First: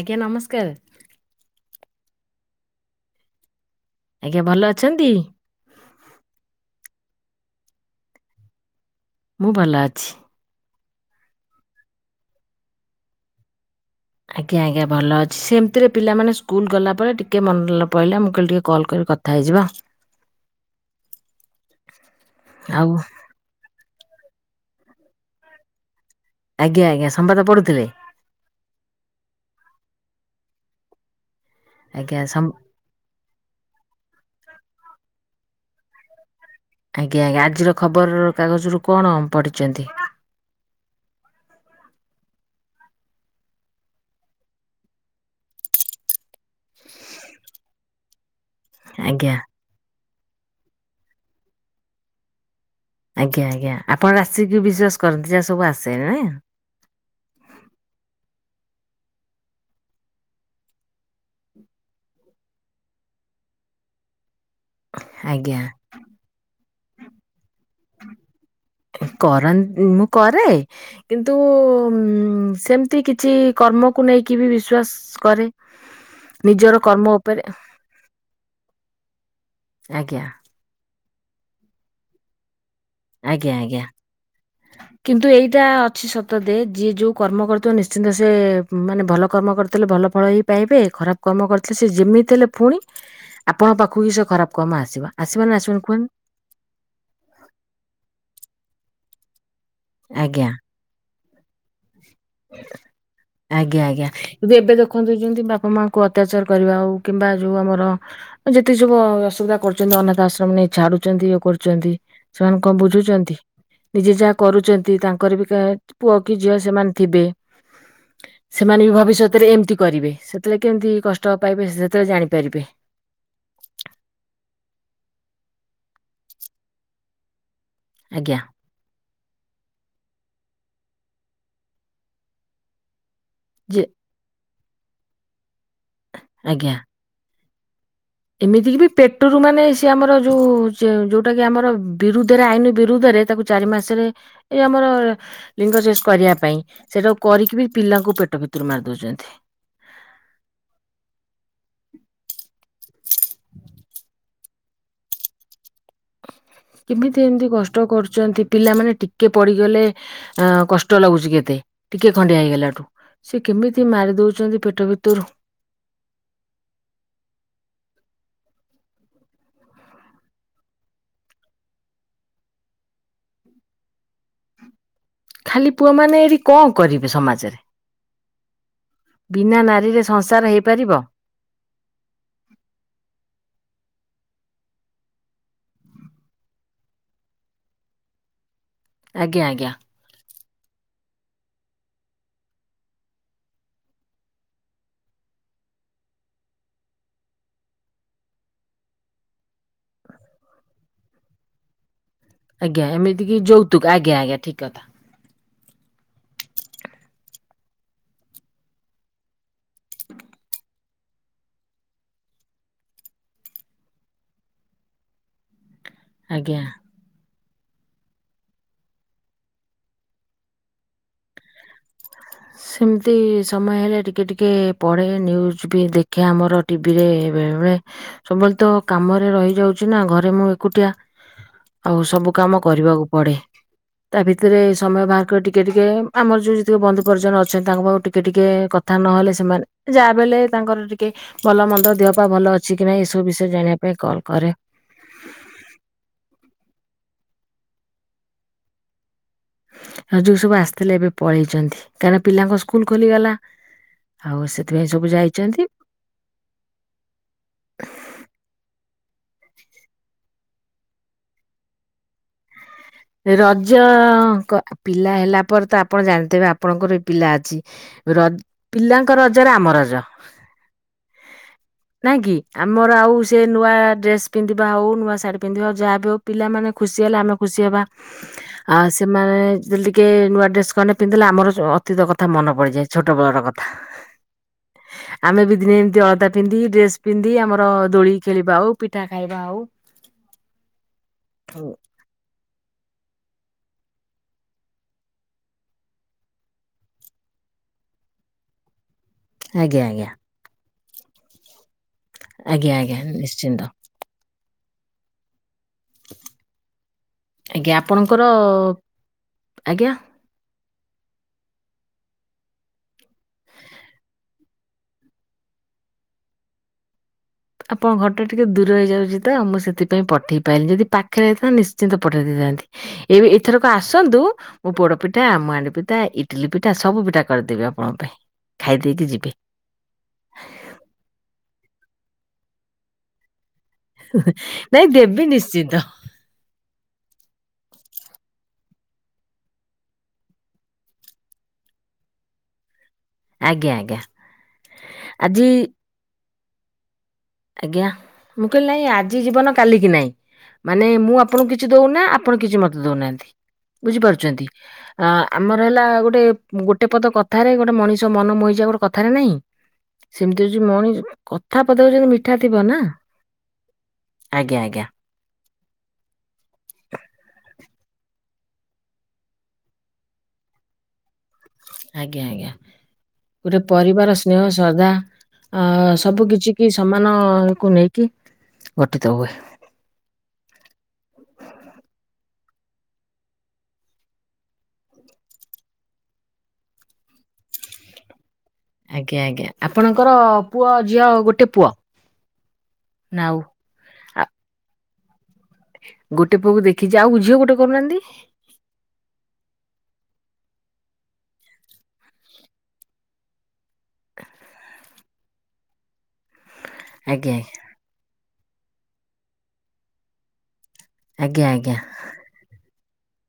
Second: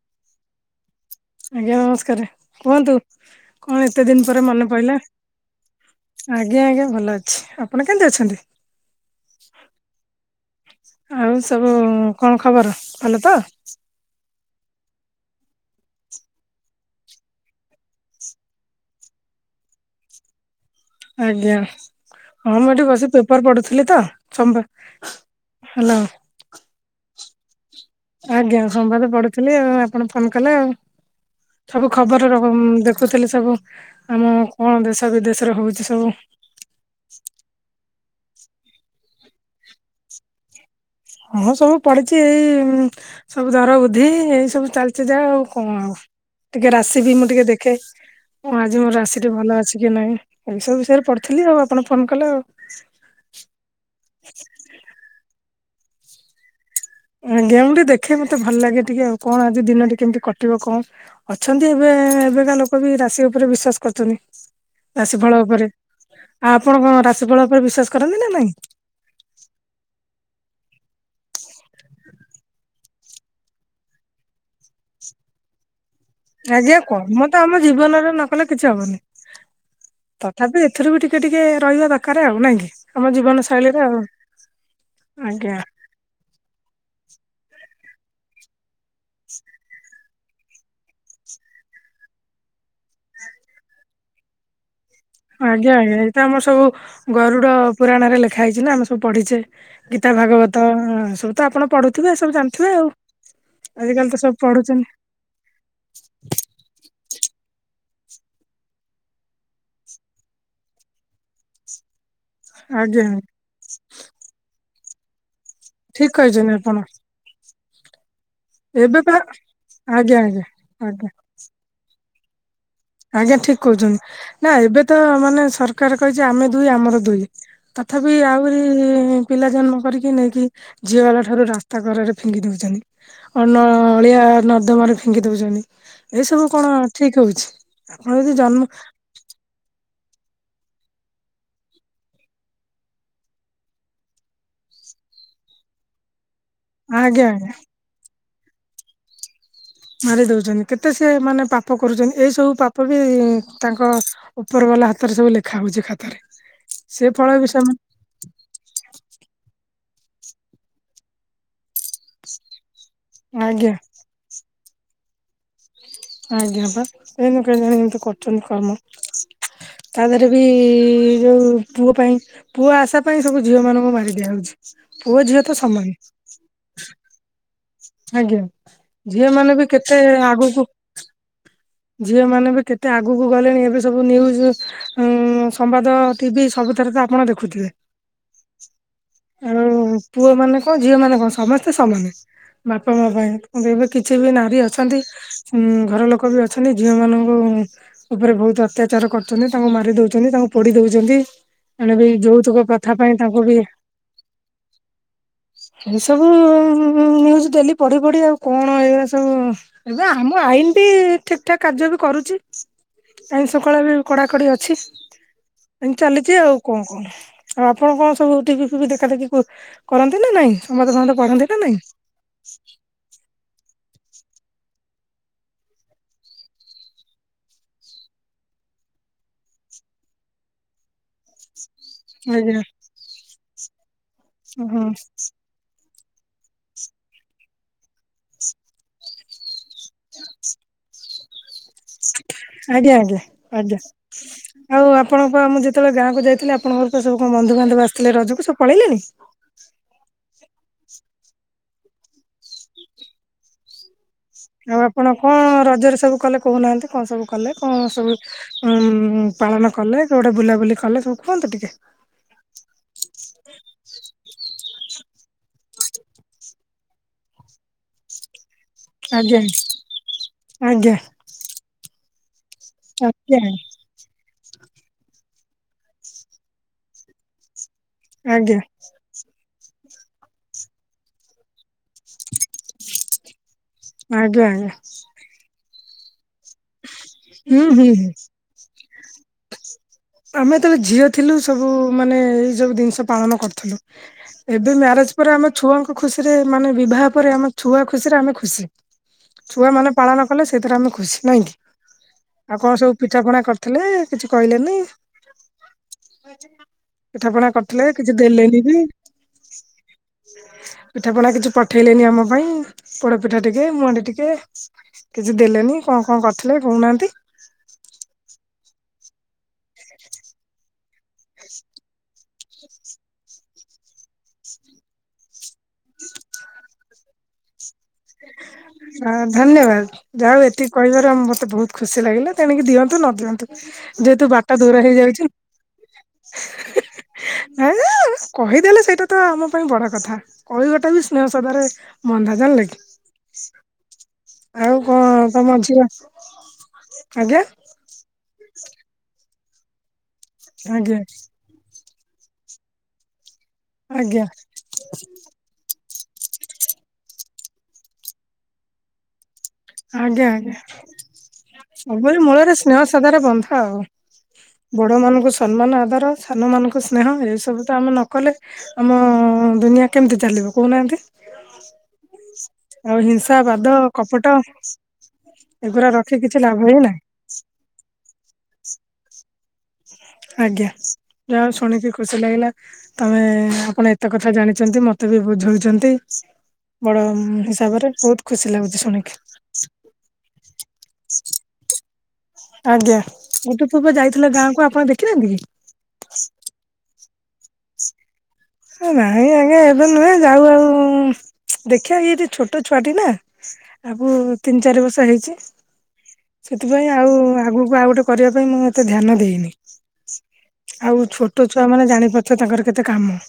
ଆଜ୍ଞା ନମସ୍କାର। ଆଜ୍ଞା, ନମସ୍କାର କୁହନ୍ତୁ, କଣ ଏତେ ଦିନ ଆଜ୍ଞା ପରେ ଭଲ ମନେ ପଇଲା। ଅଛନ୍ତି? ଆଜ୍ଞା, ଆଜ୍ଞା ଭଲ ଅଛି ଆପଣ କେମତି ଅଛନ୍ତି? ମୁଁ ଭଲ ଅଛି। ଆଉ ସବୁ କଣ ଖବର ଭଲ ତ ଆଜ୍ଞା, ଆଜ୍ଞା ଭଲ ଅଛି। ସେମିତିରେ ପିଲାମାନେ ସ୍କୁଲ ଗଲା ପରେ ଟିକେ ମନେ ପଡ଼ିଲା। ମୁଁ କହିଲି ଟିକେ କଲ୍ କରିିକି କ କଥା ହେଇଯିବା। ଆଜ୍ଞା, ମୁଁ ଏଠି ଆଉ ବସି ପେ ପେପର ପଡୁଥିଲେ ତ, ବା। ହେଲୋ। ଆଜ୍ଞା ଆଜ୍ଞା, ସମ୍ବାଦ ପଢ଼ୁଥିବେ? ଆଜ୍ଞା, ସମ୍ୱାଦ ପଢୁଥିଲି। ଆଉ ଆପଣ ଫୋନ କଲେ ଆଉ। ସବୁ ଆଜ୍ଞା ଖବର ସମ୍ ଦେଖୁଥିଲି ସବୁ। ଆମ କଣ ଦେଶ ବିଦେଶରେ ହଉଛି ସବୁ। ଆଜ୍ଞା, ଆଜିର ଖବର କାଗଜରୁ କଣ ପଢ଼ିଛନ୍ତି? ହଁ, ସବୁ ପଡ଼ିଛି ସବୁ ଦର ବୁଦ୍ଧି ଏଇ ସବୁ ଚାଲିଚି ଯାହା। ଆଉ କଣ? ଟିକେ ରାଶି ବି ମୁଁ ଟିକେ ଦେଖେ। ହଁ ଆଜି ମୋର ରାଶିଟି ଆଜ୍ଞା। ଭଲ ଅଛି କି ନାହିଁ। ଏସବୁ ବିଷୟରେ ପଢ଼ଥିଲି ଆଉ ଆପଣ ଫୋନ କଲେ ଆଉ ଆଜ୍ଞା, ଆଜ୍ଞା। ଆପଣ ରାଶି କି ବିଶ୍ୱାସ କରନ୍ତି, ଯାହା ସବୁ ଆସେ, ନାଁ? ଏମିତି ଏମିତି ଦେଖେ ମତେ ଭଲ ଲାଗେ ଟିକେ ଆଉ। କଣ ଆଜି ଦିନଟି କେମିତି କଟିବ କଣ? ଅଛନ୍ତି ଏବେ ଏବେକା ଲୋକ ବି ରାଶି ଉପରେ ବିଶ୍ୱାସ କରୁଛନ୍ତି। ରାଶି ଫଳ ଆଜ୍ଞା ଉପରେ। ଆଉ ଆପଣ କଣ ରାଶି ଫଳ ଉପରେ ବିଶ୍ଵାସ କରନ୍ତି ନା ନାଇଁ? କରନ୍ତ, ମୁଁ କରେ କିନ୍ତୁ, ଉ ସେମିତି କିଛି କର୍ମକୁ ନେଇକି ବି ବିଶ୍ଵାସ କରେ ନିଜର ଆଜ୍ଞା, କର୍ମ ତ ଉପରେ ଆମ ଜୀବନରେ ନ କଲେ କିଛି ହବନି। ଆଜ୍ଞା ତଥାପି ଏଥିରୁ ବି ଟିକେ ଟିକେ ରହିବା ଦରକାରେ। ଆଉ ନାଇଁ କି? ଆମ ଜୀବନ ଆଜ୍ଞା ଆଜ୍ଞା। ଶୈଳୀରେ ଆଉ। କିନ୍ତୁ ଆଜ୍ଞା। ଏଇଟା ଅଛି ସତ ଦେ ଯିଏ ଯୋଉ କର୍ମ କରୁଥିବ, ନିଶ୍ଚିନ୍ତ ସେ ମାନେ ଭଲ କର୍ମ କର ଥିଲେ ଭଲ ଫଳ ହିଁ ପାଇବେ। ଖରାପ କାମ କରିଥିଲେ ସେ ଯେମିତି ହେଲେ ଫୁଣି ଆପଣଙ୍କ ପାଖକୁ କି ସେ ଖରାପ କାମ ଆସିବ। ଆସିବ ନା ଆଜ୍ଞା ଆସିବନି ଆଜ୍ଞା। କୁହନି ଏଇତ ଆମର ସବୁ ଗରୁଡ ପୁରାଣରେ ଲେଖା ହେଇଛି ନା ଆମେ ସବୁ ପଢିଚେ। ଗୀତା ଆଜ୍ଞା ଭାଗବତ ସବୁ ତ ଆପଣ ପଢୁଥିବେ ସବୁ ଜାଣିଥିବେ ଆଉ। ଆଜିକାଲି ତ ସବୁ ପଢୁଛନ୍ତି। ଛନ୍ତି ବାପା [unintelligible] ମାଆଙ୍କୁ ଅତ୍ୟାଚାର କରିବା ଆଉ କିମ୍ବା ଯେଉଁ ଆମର ଯେତିକି ସବୁ ଅସୁବିଧା କରୁଛନ୍ତି। ଅନାଥ ଆଶ୍ରମ ନେଇ ଛାଡୁଛନ୍ତି ଇଏ କରୁଛନ୍ତି। ସେମାନେ କଣ ଆଜ୍ଞା ବୁଝୁଛନ୍ତି। ନିଜେ ଯାହା କରୁଛନ୍ତି ତାଙ୍କର ବି କେବେ ଠିକ ପୁଅ କି କହିଛନ୍ତି ଝିଅ ଆପଣ ସେମାନେ ଥିବେ। ସେମାନେ ବି ଏବେ ପା ଭବିଷ୍ୟତରେ ଏମିତି କରିବେ। ଆଜ୍ଞା ଆଜ୍ଞା। ସେଥିଲାଗି ତ ଏମତି ଆଜ୍ଞା କଷ୍ଟ ପାଇବେ ସେ ଯେତେବେଳେ ଜାଣିପାରିବେ। ଆଜ୍ଞା ଠିକ କହୁଛନ୍ତି। ନା ଏବେ ତ ମାନେ ସରକାର କହିଚି ଆମେ ଦୁଇ ଆମର ଦୁଇ। ତଥାପି ଆଜ୍ଞା ଆହୁରି ପିଲା ଜନ୍ମ କରିକି ନେଇକି ଝିଅ ବା ଠାରୁ ରାସ୍ତାଘରରେ ଫିଙ୍ଗି ଦଉଛନ୍ତି [unintelligible] ଯେ ଅଳିଆ ନର୍ଦ୍ଦମାରେ ଫିଙ୍ଗି ଦେଉଛନ୍ତି। ଏସବୁ କଣ ଠିକ ହଉଛି? ଆପଣ ଯଦି ଜନ୍ମ ଏମିତି କିି ବି ପେଟ ଟରୁ ମାନେ ସିଏ ଆମର ଯେଉଁ ଯେଉଁଟାକି ଆମର ବିରୁଦ୍ଧରେ ଆଇନ ବିରୁଦ୍ଧରେ ତାକୁ ଚାରି ମାସରେ ଏଇ ଆମର ଲିଙ୍ଗ ଶେଷ କରିବା ପାଇଁ ସେଟାକୁ ଆଜ୍ଞା ଆଜ୍ଞା। କରିକି ବି ପିଲାଙ୍କୁ ପେଟ ଭିତରୁ ମାରି ଦଉଛନ୍ତି। ମାରି ଦଉଛନ୍ତି। କେତେ ସେ ମାନେ ପାପ କରୁଛନ୍ତି। ଏଇ ସବୁ ପାପ ବି ତାଙ୍କ ଉପର ବାଲା ହାତରେ ସବୁ ଲେଖା ହଉଛି ଖାତାରେ। ସେ କେମିତି ଫଳ ଏମିତି ବି କଷ୍ଟ ସେମାନେ କରୁଛନ୍ତି? ପିଲାମାନେେ ଟିକେ ପଡିଗଲେ ଆଁ କଷ୍ଟ ଲାଗୁଚି କେତେ। ଟିକେ ଖଣ୍ଡିଆ ହେଇଗଲାଠୁ ସେ ଆଜ୍ଞା କେମିତି ମାରି ଦଉଚନ୍ତି ପେଟ ଭିତରୁ। ଆଜ୍ଞା ବା ଏଇନୁ କେଜାଣି ଏମିତି କରୁଚନ୍ତି କାମ। ତା ଦେହେରେ ବି ଯୋଉ ପୁଅ ପାଇଁ ପୁଅ ଆଶା ପାଇଁ ସବୁ ଝିଅ ମାନଙ୍କୁ ମାରି ଦିଆ ହଉଛି। ପୁଅ ଝିଅ ତ ଖାଲି ପୁଅ ସମାନ୍। ମାନେ ଏଠି କଣ କରିବେ ସମାଜରେ। ଆଜ୍ଞା। ଝିଅ ମାନେ ବିନା ବି କେତେ ନାରୀରେ ସଂସାର ଆଗକୁ ହେଇପାରିବ ଝିଅ ମାନେ ବି କେତେ ଆଗକୁ ଗଲେଣି ଏବେ ସବୁ ନିଉଜ୍ ଉଁ ସମ୍ବାଦ ଟିଭି ସବୁଥିରେ ତ ଆପଣ ଦେଖୁଥିବେ। ଆଜ୍ଞା ଆଉ ଆଜ୍ଞା। ପୁଅ ମାନେ କଁ ଝିଅ ମାନେ କଁ ସମସ୍ତେ ସମାନେ। ବାପା ମା ପାଇଁ କିନ୍ତୁ ଏବେ କିଛି ବି ନାରୀ ଅଛନ୍ତି ଉଁ ଘର ଲୋକ ବି ଅ ଅଛନ୍ତି ଝିଅ ମାନଙ୍କୁ ଉପରେ ବହୁତ ଅତ୍ୟାଚାର କରୁଚନ୍ତି ତାଙ୍କୁ ମାରି ଦଉଚନ୍ତି ତାଙ୍କୁ ପୋଡି ଦଉଚନ୍ତି ଏଣେ ବି ଯୋଉ ଆଜ୍ଞା ଏମିତି କି ଯୌତୁକ ଆଜ୍ଞା ଆଜ୍ଞା ଠିକ୍ କଥା। ଏ ସବୁଜ ନିଉଜ୍ ଡେଲି ପଢି ପଢି ଆଉ କଣ ଏଇଗୁରା ସବୁ ଏବେ ଆମ ଆଇନ୍ ଠିକ୍ ଠାକ୍ କାର୍ଯ୍ୟ ବି କରୁଚି ଆଇଁସ କଳା ବି କଡାକଡି ଅଛି। ଏମିତି ଚାଲିଚି ଆଉ ଆଜ୍ଞା। କଣ କଣ? ଆଉ ଆପଣ କଣ ସବୁ ଟିଭି ଫିଭି ଦେଖା ଦେେଖି କ କରନ୍ତି ନାଇଁ ସମ୍ବାଦ ଫମ୍ବାଦ ପଢନ୍ତି ନା ନାଇଁ? ହ ସେମିତି ସମୟ ହେଲେ ଟିକେ ଟିକେ ପଢ଼େ ନ୍ୟୁଜ୍ ବି ଦେଖେ ଆମର ଟିଭିରେ ବେଳେବେଳେ। ସବୁବେଳେ ତ କାମରେ ରହିଯାଉଚି ନା ଘରେ ମୁଁ ଏକୁଟିଆ। ଆଉ ସବୁ ଆଜ୍ଞା। କାମ କରିବାକୁ ପଡେ ତା ଭିତରେ ଓହୋ ସମୟ ବାହାର କରି ଟିକ୍ ଟିକେ ଟିକେ ଆମର ଯୋଉ ଯେତେକ ବନ୍ଧୁ ଵର୍ଜନ ଅଛନ୍ତି ତାଙ୍କ ପାଆକୁ ଟିକେ ଟିକେ କଥା ନହେଲେ ସେମାନେ ଯାହା ବେଲେ ତାଙ୍କର ଟିକ୍ କି ଭଲ ମନ୍ଦ ଦେହ ପାଅ ଭଲ ଅଛି କି ଆଜ୍ଞା ନାହିଁ ଆଜ୍ଞା ଏସବୁ ବିଷୟରେ ଜାଣିବା ଆଜ୍ଞା ପାଇଁ କଲ୍ କରେ। ଆଉ ଆପଣଙ୍କ ପା ମୁଁ ଯେତେବେଳେ ଗାଁକୁ ଯାଇଥିଲି ଆପଣଙ୍କର ତ ସବୁ କଣ ବନ୍ଧୁବାନ୍ଧବ ଆସିଥିଲେ ରଜକୁ ସବୁ ପଳେଇଲେଣି? ରଜକୁ ସବୁ ଆସିଥିଲେ ଏବେ ପଳେଇଚନ୍ତି କାହିଁକି ପିଲାଙ୍କ ସ୍କୁଲ ଖୋଲିଗଲା। ଆଉ ସେଥିପାଇଁ ସବୁ ଆପଣ କଣ ଯାଇଛନ୍ତି ରଜରେ ସବୁ କଲେ କହୁନାହାନ୍ତି କଣ ସବୁ କଲେ କଣ ସବୁ ଉଁ ପାଳନ କଲେ କୁଆଡେ ବୁଲାବୁଲି କଲେ ସବୁ କୁହନ୍ତୁ ଟିକେ। ହ ରଜ କ ପିଲା ହେଲା ପରେ ତ ଆପଣ ଜାଣିଥିବେ ଆପଣଙ୍କର ବି ପିଲା ଅଛି। ରଜ୍ ପିଲାଙ୍କ ଆଜ୍ଞା। ରଜରେ ଆମ ରଜ। ଆଜ୍ଞା ନାଇଁ କି? ଆମର ଆଉ ସେ ଆଜ୍ଞା ଆଜ୍ଞା ନୂଆ ଡ୍ରେସ୍ ପିନ୍ଧିବା ହଉ ନୂଆ ଶାଢୀ ପିନ୍ଧିବା ହଉ ଯାହାବି ହଉ ପିଲାମାନେେ ଖୁସି ଖୁସି ହେଲେ ଆମେ ଖୁସି ହବା। ଆଜ୍ଞା। ସେମାନେ ଯଦି ଟିକେ ନୂଆ ଡ୍ରେସ୍ ଖଣ୍ଡେ ପିନ୍ଧିଲେ ଆମର ଅତୀତ କଥା ମନେ ପଡ଼ିଯାଏ ଛୋଟବେେଳର କଥା। ଆଜ୍ଞା ଆଜ୍ଞା। ଆମେ ବି ଦିନେ ଏମିତି ଅଳଦା ପିନ୍ଧି ଡେସ୍ ପିନ୍ଧି ହୁଁ ଆମର ହୁଁ ହୁଁ। ଦୋଳି ଖେଳିବା ହଉ ପିଠା ଖାଇବା ଆମେ ଯେତେବେଳେ ଝିଅ ଥିଲୁ ସବୁ ହଉ ମାନେ ଏଇ ସବୁ ଜିନିଷ ପାଳନ କରୁଥୁଲୁ। ଏବେ ମ୍ୟାରେଜ୍ ପରେ ଆମ ଛୁଆଙ୍କ ଖୁସିରେ ମାନେ ବିବାହ ପରେ ଆମ ଛୁଆ ଖୁସିରେ ଆମେ ଖୁସି। ଆଜ୍ଞା ଛୁଆମାନେ ଆଜ୍ଞା ପାଳନ କଲେ ସେଇଥିରେ ଆମେ ଖୁସି ନାଇଁକି? ଆଉ ଆଜ୍ଞା କଣ ସବୁ ଆଜ୍ଞା ପିଠା ପଣା ନିଶ୍ଚିନ୍ତ କରିଥିଲେ କିଛି କହିଲେନି। ପିଠା ପଣା ଆଜ୍ଞା କରିଥିଲେ କିଛି ଆପଣଙ୍କର ଦେଲେନି ବି। ଆଜ୍ଞା। ପିଠା ପଣା କିଛି ପଠେଇଲେନି ଆମ ପାଇଁ ପୋଡ ପିଠା ଟିକେ ମୁହାଣ୍ଡି ଟିକେ। କିଛି ଦେଲେନି କଣ କଣ କରିଥିଲେ କହୁନାହାନ୍ତି। ଆପଣ ଘରଟା ଟିକିେ ଦୂର ହେଇଯାଉଛି ତ ମୁଁ ସେଥିପାଇଁ ପଠେଇ ପାରିଲିନି ଯଦି ପାଖରେ ଯଇଥାନ୍ତ ନିଶ୍ଚିନ୍ତ ପଠାଇ ଦେଇଥାନ୍ତି। ଏବେ ଏଥରକୁ ଆସନ୍ତୁ ମୁଁ ପୋଡ ପିଠା ମୁହାଣ୍ଡି ପିଠା ଇଟିଲି ପିଠା ସବୁ ପିଠା କରିଦେବି ଆ ଧନ୍ୟବାଦ। ଯା ହଉ ଏତିକି କହିବାର ଆ ମତେ ବହୁତ ଖୁସି ଲାଗିଲା ତେଣିକି ଦିଅନ୍ତୁ ନ ଦିଅନ୍ତୁ। ଯେହେତୁ ବାଟ ଦୂର ନାଇଁ ହେଇଯାଉଛି ଦେବି ନିଶ୍ଚିନ୍ତ। ହୁଁ। କହିଦେଲେ ସେଇଟା ତ ଆମ ପାଇଁ ବଡ କଥା କହିବଟା ବି ସ୍ନେହ ସଦାରେ ବନ୍ଦା ଜାଣିଲକି। ଆଜ୍ଞା ଆଜ୍ଞା ଆଉ କଣ ଆଜି ତମ ଝିଅ ଆଜ୍ଞା। ଆଜ୍ଞା ମୁଁ କହିଲି ନାଇଁ ଆଜି ଜୀବନ କାଲିକି ନହିଁ ମାନେ ଆଜ୍ଞା ମୁଁ ଆପଣଙ୍କୁ କିଛି ଦଉନା ଆପଣ କିଛି ମତ ଦଉନାହାନ୍ତି ଆଜ୍ଞା ବୁଝିପାରୁଛନ୍ତି। ଆମର ହେଲା ଗୋଟେ ଗୋଟେ ପଦ କଥାରେ ଗୋଟେ ମଣିଷ ମନ ମହିଯା ଗୋଟେ କଥାରେ ନାହିଁ। ଆଜ୍ଞା ସେମିତି ହଉ ଆଜ୍ଞା ଯଉ ମଣି କଥାବତା ହଉଛନ୍ତି ସବୁବେଳେ ମିଠ ବଡ ଆଜ୍ଞା ଆଜ୍ଞା ମାନକୁ ସମ୍ମାନ ଆଦର ସାନମାନଙ୍କୁ ସ୍ନେହ ଏସବୁ ତ ଆମେ ନ କଲେ ଆମ ଦୁନିଆ କେମିତି ଚାଲିବ କହୁନାହାନ୍ତି। ଆଜ୍ଞା ଆଜ୍ଞା ଆଉ ହିଂସା ଗୋଟେ ବାଦ ପରିବାର କପଟ ସ୍ନେହ ସଦା ଏଗୁରା ରଖି ସବୁ କିଛି ଲାଭ କି ହିଁ ନାହିଁ ସମାନ କ ନେଇକି ଗଠିତ ହୁଏ। ଆଜ୍ଞା ଯାହା ହଉ ଶୁଣିକି ଖୁସି ଲାଗିଲା। ତମେ ଆପଣ ଏତେ କଥା ଜାଣିଛନ୍ତି ମତେ ବି ବୁଝଉଛନ୍ତି। ବଡ ହିସାବରେ ବହୁତ ଖୁସି ଲାଗୁଛି। ଶୁଣିକି ଆଜ୍ଞା ଆଜ୍ଞା ଆପଣଙ୍କର ପୁଅ ଝିଅ ଗୋଟେ ପୁଅ। ଆଜ୍ଞା ନା ଆଉ ଗୋଟିଏ ପୁଅ ଆ ଯାଇଥିଲ ଗାଁକୁ ଆପଣ ଦେଖିନାହାନ୍ତି କି? ଗୋଟେ ପୁଅକୁ ଦେଖିଛି ଆଉଝିଅ ଗୋଟେ କରୁନାହାନ୍ତି। ନାଇଁ ଆଜ୍ଞା ଏବେ ନୁହେଁ ଯାଉ ଆଉ ଦେଖିବା କି ଏଠି ଛୋଟ ଛୁଆଟି ନା। ଆକୁ ତିନି ଚାରି ବର୍ଷ ହେଇଛି। ସେଥିପାଇଁ ଆଉ ଆଜ୍ଞା ଆଗକୁ ଆଉ ଗୋଟେ କରିବା ପାଇଁ ମୁଁ ଏତେ ଧ୍ୟାନ ଦେଇନି। ଆଉ ଆଜ୍ଞା ଛୋଟ ଛୁଆ ଆଜ୍ଞା ମାନେ ଜାଣିପାରୁଛ ତାଙ୍କର କେତେ କାମ।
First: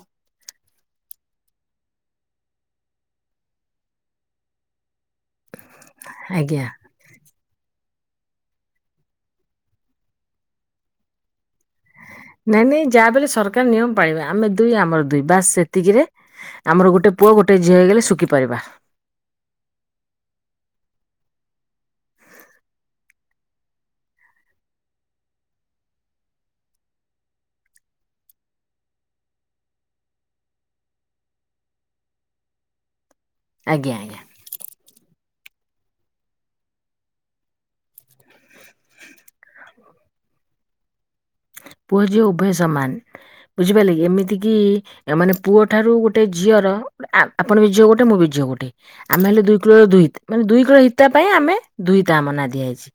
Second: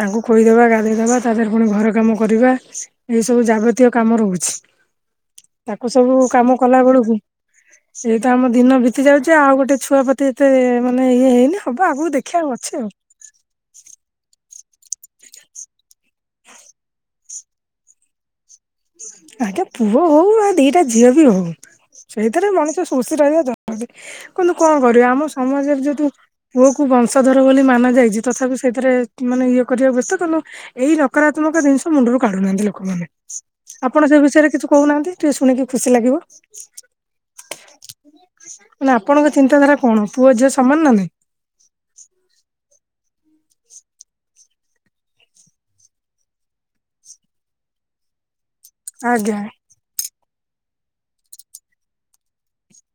ତାଙ୍କୁ କହିଦବା ଗାଧେଇଦବା ତା ଦେହରେ ପୁଣି ଘର କାମ କରିବା। ଏଇ ସବୁ ଜାଗତୀୟ କାମ ରହୁଛି। [unintelligible] ତାକୁ ସବୁ କାମ ଆଜ୍ଞା। କଲା ବେଳକୁ ଏଇ ତ ଆମ ଦିନ ବିତି ଯାଉଛି ଆଉ ଗୋଟେ ଛୁଆପତି ଏତେ ମାନେ ଇଏ ହେଇନି ହବ ଆଗକୁ ଦେଖ ନାଇଁ ନାଇଁ ଯାହା ବଳେ ସରକାର ନିୟମ ପାଳିବ ଆମେ ଦୁଇ ଆମର ଦୁଇ ବାସ ସେତିକିରେ ଆମର ଗୋଟେ ପୁଅ ଗୋଟେ ଝି ହେଇଗଲେ ଶୁଖିପରିବା ଆଟା ପୁଅ ହଉ ଆଉ ଦିଟା ଝିଅ ବି ହଉ। ସେଇଥିରେ ମଣିଷ ଖୁସୀ ରହିବା ଜରୁୀ କିନ୍ତୁ କଣ କରିବି ଆମ ସମାଜରେ ଯଦ ପୁଅ କୁ ବଂଶଧର ବୋଲି ମାନ ଯାଇଛି ତଥାପି ସେଇଥିରେ ମାନେ ଇଏ କରିବାକୁ ବ୍ୟସ୍ତ ଏଇ ନକାରାତ୍ମକ ଜିନିଷ ମୁଣ୍ଡରୁ କାଢୁନାହାନ୍ତି ଲୋକମାନେ। ଆଜ୍ଞା ଆପଣ ସେ ଆଜ୍ଞା ବିଷୟରେ କିଛି କହୁନାହାନ୍ତି ଟିକେ ଶୁଣିକି ଖୁସି ଲାଗିବ। ମାନେ ଆପଣଙ୍କ ଚିନ୍ତାଧାରା କଣ ପୁଅ ଝିଅ ସମାନ ନା ନାଇଁ। ପୁଅ ଝିଅ ଉଭୟ ସମାନ। ବୁଝିପାରିଲେ ଏମିତିକ ମାନେ ପୁଅ ଠାରୁ ଗୋଟେ ଝିଅର ଆପଣ ବି ଝିଅ ଗୋଟେ ମୁଁ ବି ଝିଅ ଗୋଟେ ଆମେ ଆଜ୍ଞା ହେଲେ ଦୁଇ କିଲୋର ମାନେ ଦୁଇ କିଲୋ ହିତା ପାଇଁ ଆମେ ଦୁଇତା ଆମ ନା ଦିଆହେଇଛି।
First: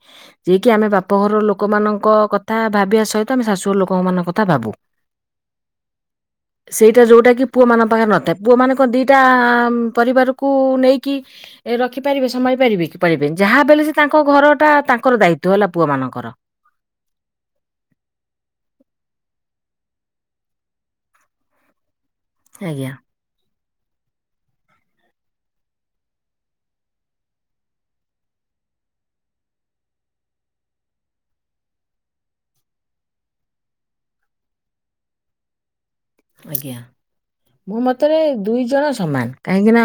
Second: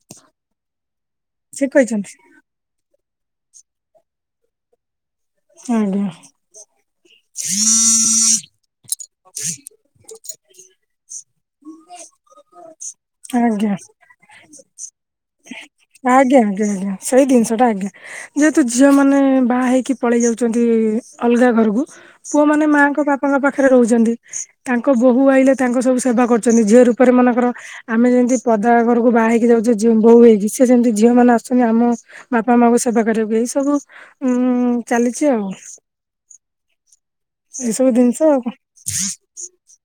ଯିଏ କିି ଆମେ ବାପଘର ଠିକ କହିଛନ୍ତି ଲୋକମାନଙ୍କ କଥା ଭାବିବା ସହି ତ ଆମେ ଶାଶୁୁଘର ଲୋକଙ୍କ ମାନ କଥା ଭାବୁ। ଆଜ୍ଞା ସେଇଟା ଯୋଉଟା କି ପୁଅ ମାନଙ୍କ ପାଖରେ ନଥାଏ। ପୁଅ ମାନଙ୍କ ଦିଇଟା ପରିବାରକୁ ନେଇକି ଏ ରଖିପାରିବେ ସମାଳି ପାରିବେ କି, ପାରିବେନି। ଯାହା ଆଜ୍ଞା। ଦେଲେ ସେ ତାଙ୍କ ଘର ଟା ତାଙ୍କର ଦାୟିତ୍ଵ ହେଲା, ପୁଅ ମାନଙ୍କର। ଆଜ୍ଞା ଆଜ୍ଞା ସେଇ ଦିନିଷଟା ଆଜ୍ଞା। ଯେହେତୁ ଝିଅ ମାନେ ବାହା ହେଇକି ପଳେଇ ଯାଉଛନ୍ତି ଅଲଗା ଘରକୁ ପୁଅ ମାନେ ଆଜ୍ଞା ମାଙ୍କ ବାପାଙ୍କ ପାଖ ପାଖରେ ରହୁଛନ୍ତି। ତାଙ୍କ ବୋହୂ ଆଇଲେ ତାଙ୍କ ସବୁ ସେବା କରୁଛନ୍ତି। ଝିଅ ରୂପରେ ମାନଙ୍କର ଆମେ ଯେନ୍ତି ପଦା ଘରକୁ ବାହା ହେଇକି ଯାଉଚେ ଝିଅ ବୋହୁ ହେଇକି, ସିଏ ସେନ୍ତି ଝିଅ ମାନେ ଆସୁଛନ୍ତି ଆମ ବାପା ମାଙ୍କୁ ସେବା କରିବାକୁ, ଏଇ ସବୁ ଉଁ ଚାଲିଛି ଆଉ। ଆଜ୍ଞା। ଏଇ ମୋ ସବୁ ମତରେ ଜିନିଷ ଆଉ ଦୁଇ ଜଣ ସମାନ। କାହିଁକି ନା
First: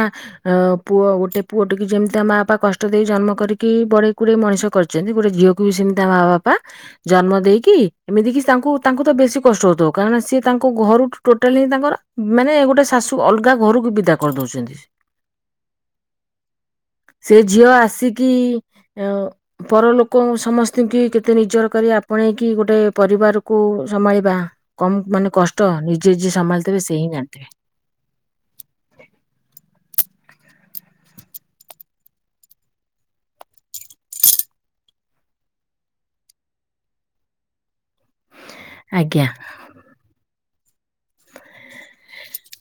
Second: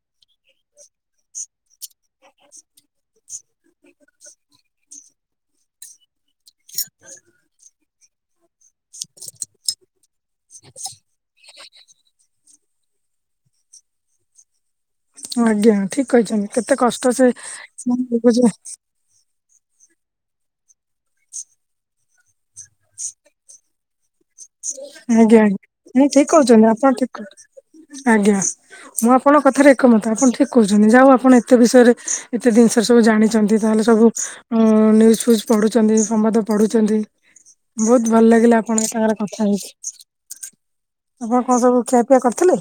ଅ ପୁଅ ଗୋଟେ ପୁଅ ଟିକି ଯେମିତି ତା ମା ବାପା କଷ୍ଟ ଦେଇ ଜନ୍ମ କରିକି ବଡେଇ କୁଡେଇ ମଣିଷ କରି ଛନ୍ତି, ଗୋଟେ ଝିଅକୁ ବି ସେମତି ତା ମା ବାପା ଜନ୍ମ ଦେଇକି ଏମିତି କି ତାଙ୍କୁ ତାଙ୍କୁ ତ ବେଶୀ କଷ୍ଟ ହଉଥିବ କାରଣ ସିଏ ତାଙ୍କ ଘରୁଠୁ ଟଲ ହିଁ ତାଙ୍କର ମାନେ ଗୋଟେ ଶାଶୁ ଅଲଗା ଘରକୁ ବିଦା କରି ଦଉଛନ୍ତି। ଆଜ୍ଞା, ଠିକ କହିଛନ୍ତି। କେତେ କଷ୍ଟ ସେ [unintelligible] ଅଁ ପରଲୋକଙ୍କୁ ସମସ୍ତିଙ୍କି କେତେ ନିଜର କରି ଆପଣେଇକି ଗୋଟେ ପରିବାରକୁ ସମାଳିବା କମ ମାନେ ଆଜ୍ଞା କଷ୍ଟ। ନି ନାଇଁ ଠିକ କହୁଛନ୍ତି, ଆପଣ ଠିକ କ, ଆଜ୍ଞା। ମୁଁ ଆପଣଙ୍କ କଥାରେ ଏକମତ। ଆପଣ ଠିକ କହୁଛନ୍ତି। ଯାହାହଉ ଆପଣ ଏତେ ବିଷୟରେ ଏତେ ଦିନିଷ ସେ ସବୁ ଜାଣିଛନ୍ତି ତାହେଲେ ସବୁ ଉଁ ନ୍ୟୁଜ ଫ୍ୟୁଜ ପଢୁଛନ୍ତି, ସମ୍ବାଦ ପଢୁଛନ୍ତି। ବହୁତ୍ ଭଲ ଲାଗିଲା ଆପଣଙ୍କ ସାଙ୍ଗରେ ଆଜ୍ଞା କଥା ଆପଣ କଣ ସବୁ ଖିଆପିଆ କରିଥିଲେ?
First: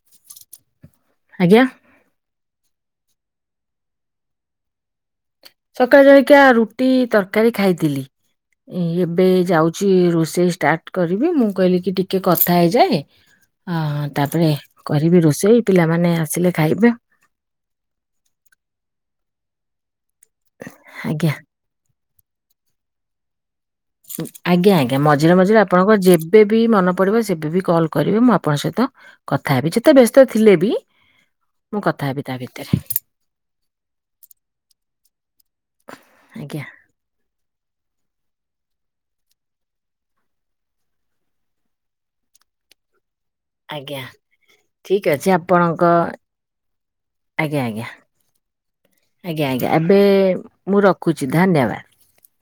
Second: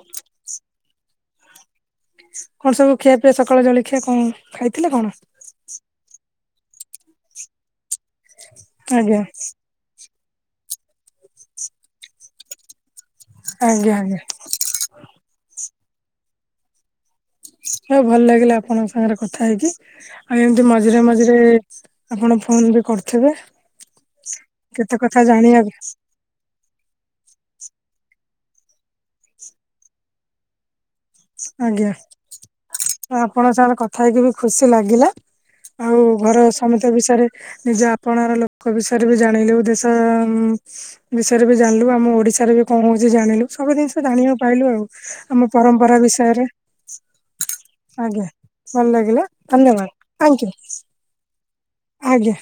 ଆଜ୍ଞା? କଣ ସବୁ ଖିଆ ପିଆ ସକାଳ ଜଳିଖିଆ କଣ ଖାଇଥିଲେ କଣ? ସକାଳେ ଜଳଖିଆ ରୁଟି ତରକାରୀ ଖାଇଥିଲି। ଆଜ୍ଞା ଏବେ ଯାଉ ଚି ରୋଷେଇ ଷ୍ଟାର୍ଟ କରିବି। ମୁଁ କହିଲି କିି ଟିକିଏ କଥା ହେଇଯାଏ। ଆଜ୍ଞା ଆଁ ଆଜ୍ଞା ତାପରେ କରିବି ରୋଷେଇ, ପିଲାମାନେ ଆସିଲେ ଖାଇବେ। ହଉ ଭଲ ଲାଗିଲା ଆପଣଙ୍କ ସାଙ୍ଗରେ କଥା ହେଇକି। ଆଉ ଏମିତି ମଝିରେ ଆଜ୍ଞା। ମଝିରେ ଆପଣ ଫୋନ ବି କରୁଥିବେ। ଆଜ୍ଞା କେତେ ଆଜ୍ଞା। କଥା ମଝିରେ ମଝିରେ ଜାଣିବାକୁ ଆପଣଙ୍କ ଯେବେ ଯେବେ ବି ମନ ପଡିବ ସେବେ ବି କଲ୍ କରିବେ, ମୁଁ ଆପଣଙ୍କ ସହିତ କଥା ହେବି। ଯେତେ ବ୍ୟସ୍ତ ଥିଲେ ବି ମୁଁ ଆଜ୍ଞା। କଥା ହେବି ତା ଭିତରେ ଆପଣଙ୍କ ସାଙ୍ଗରେ କଥା ହେଇକି ବି ଖୁସି ଲାଗିଲା। ଆଉ ଘରେ ଆଜ୍ଞା ସମତକ ବିଷୟରେ ନିଜ ଆପଣାର ଲୋକ ବିଷୟରେ ବି ଜାଣିଲେ ଓଡିଶା ବିଷୟରେ ବି ଜାଣିଲୁ। ଆମ ଓଡିଶାରେ ବି କଣ ହଉଛି ଜାଣିଲୁ। ସବୁ ଜିନିଷ ଆଜ୍ଞା। ଜାଣିବାକୁ ପାଇଲୁ ଆଉ। ଠିକ ଅଛି ଆମ ପରମ୍ପ ଆପଣଙ୍କ ଖରା ବିଷୟରେ, ଆଜ୍ଞା। ଭଲଲାଗିଲା। ଧନ୍ୟବାଦ, ଥ୍ୟାଙ୍କ ୟୁ। କୁଛି ଧନ୍ୟବା ଆଜ୍ଞା।